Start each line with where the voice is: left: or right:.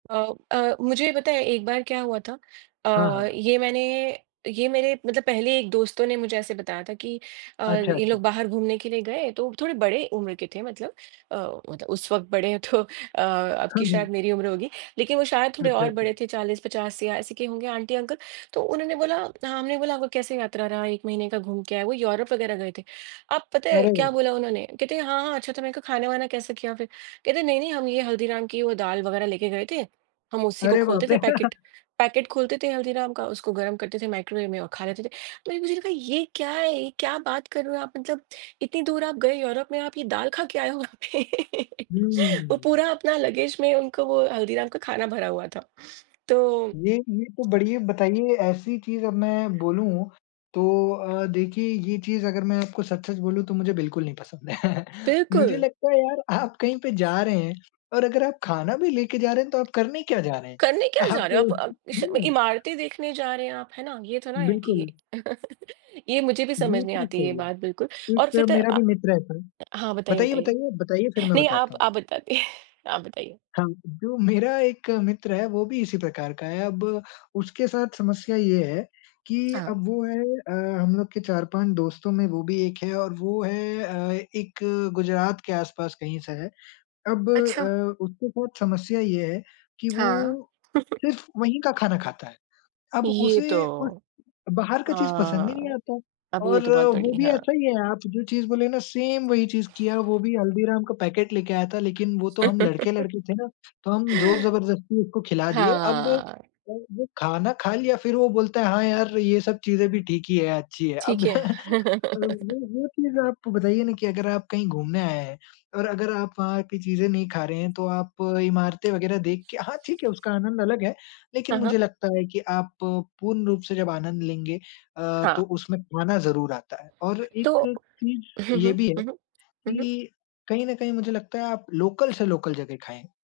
right: अ अ, मुझे ये पता है एक बार क्या हुआ था।,
left: हाँ,
right: अ
left: हाँ।
right: ये मैंने ये मेरे मतलब पहले एक दोस्तों ने मुझे ऐसे बताया था कि अ,
left: अच्छा,
right: ये
left: अच्छा।
right: लोग बाहर घूमने के लिए गए तो थोड़े बड़े उम्र के थे मतलब अ, उत उस वक़्त बड़े तो अ, अब
left: हाँ,
right: की शायद
left: हुँ।
right: मेरी उम्र होगी। लेकिन वो शायद थोड़े
left: अच्छा,
right: और
left: अच्छा।
right: बड़े थे 40-50 या ऐसे के होंगे आंटी-अंकल। तो उन्होंने बोला हमने बोला आपका कैसे यात्रा रहा, 1 महीने का घूम के आए, वो यूरोप वग़ैरह गए थे। अब पता है
left: अरे!
right: क्या बोला उन्होंने? कहते हैं हाँ, हाँ, अच्छा था। मैंने कहा खाने-वाने कैसे किया फिर? कहते हैं नहीं, नहीं, हम ये हल्दीराम की वो दाल वग़ैरह लेके गए थे। हम उसी को
left: अरे बाप
right: खोलते थे
left: रे!
right: पैकेट पैकेट खोलते थे हल्दीराम का, उसको गर्म करते थे माइक्रोवेव में और खा लेते थे। तो मैने सोचा ये मुझे लगा ये क्या है? ये क्या बात कर रहे हो आप? मतलब इतनी दूर आप गए यूरोप में आप ये दाल खा के आए हो वहाँ पे। वो
left: हुँ।
right: पूरा अपना लगेज़ में उनको वो हल्दीराम का खाना भरा हुआ था। तो
left: ये ये तो बढ़िया बताइए ये ऐसी चीज़ अब मैं बोलूँ तो अ, देखिए ये चीज़ अगर मैं आपको सच-सच बोलूँ तो मुझे बिल्कुल नहीं पसंद है। मुझे
right: बिल्कुल।
left: लगता है यार आप कहीं पे जा रहे हैं और अगर आप खाना भी लेकर जा रहे हैं तो आप करने क्या जा रहे हैं?
right: करने क्या जा
left: आप
right: रहे हो आप? अप
left: हुँ।
right: इमारतें देखने जा रहे हैं आप, है ना? ये तो ना है कि
left: बिल्कुल।
right: ये मुझे भी समझ
left: ये
right: नहीं
left: चीज़
right: आती ये
left: सही है।
right: बात बिल्कुल। और
left: एक
right: फिर तो
left: मेरा
right: अ,
left: भी मित्र है सर।
right: हाँ, बताइए,
left: बताइए,
right: बताइए?
left: बताइए, बताइए, फिर मैं
right: नहीं
left: बताता
right: आप
left: हूँ।
right: आप बताइए आप बताइए?
left: हाँ, जो मेरा एक मित्र है वो भी इसी प्रकार का है। अब उसके साथ समस्या ये है कि
right: हाँ।
left: अब वो है अ, हम लोग के 4-5 दोस्तों में वो भी एक है और वो है अ, एक गुजरात के आस-पास कहीं से है। अब
right: अच्छा।
left: अ, उसके साथ समस्या ये है कि
right: हाँ।
left: वो सिर्फ़ वहीं का खाना खाता है। अब
right: ये तो
left: उसे उस बाहर का चीज़ पसंद ही नहीं
right: हाँ।
left: आता
right: अब ये
left: और
right: तो बहुत
left: वो
right: बड़ी
left: भी
right: हाँ।
left: ऐसा ही है आप जो चीज़ बोले ना सेम वही चीज़ किया। वो भी हल्दीराम का पैकेट लेके आया था लेकिन वो तो हम लड़के-लड़की थे ना तो हम ज़ोर-ज़बरदस्ती उसको खिला दिए। अब
right: हाँ।
left: वो खाना खा लिया फिर वो बोलता है हाँ यार! ये सब चीजें भी ठीक ही है, अच्छी है। अब
right: ठीक है।
left: वो वो चीज़ आप बताइए ना कि अगर आप कहीं घूमने आए हैं और अगर आप वहाँ की चीज़ें नहीं खा रहे हैं तो आप इमारतें वग़ैरह देख के हाँ, ठीक है उसका आनंद अलग है लेकिन
right: हाँ, हाँ।
left: मुझे लगता है कि आप पूर्ण रूप से जब आनंद लेंगे अ,
right: हाँ।
left: तो उसमें खाना ज़रूर आता है। और
right: तो
left: एक चीज़
right: हुँ, हुँ।
left: ये भी है
right: हुँ, हुँ। हुँ, हुँ।
left: कि कहीं न कहीं मुझे लगता है आप लोकल से लोकल जगह खाएँ।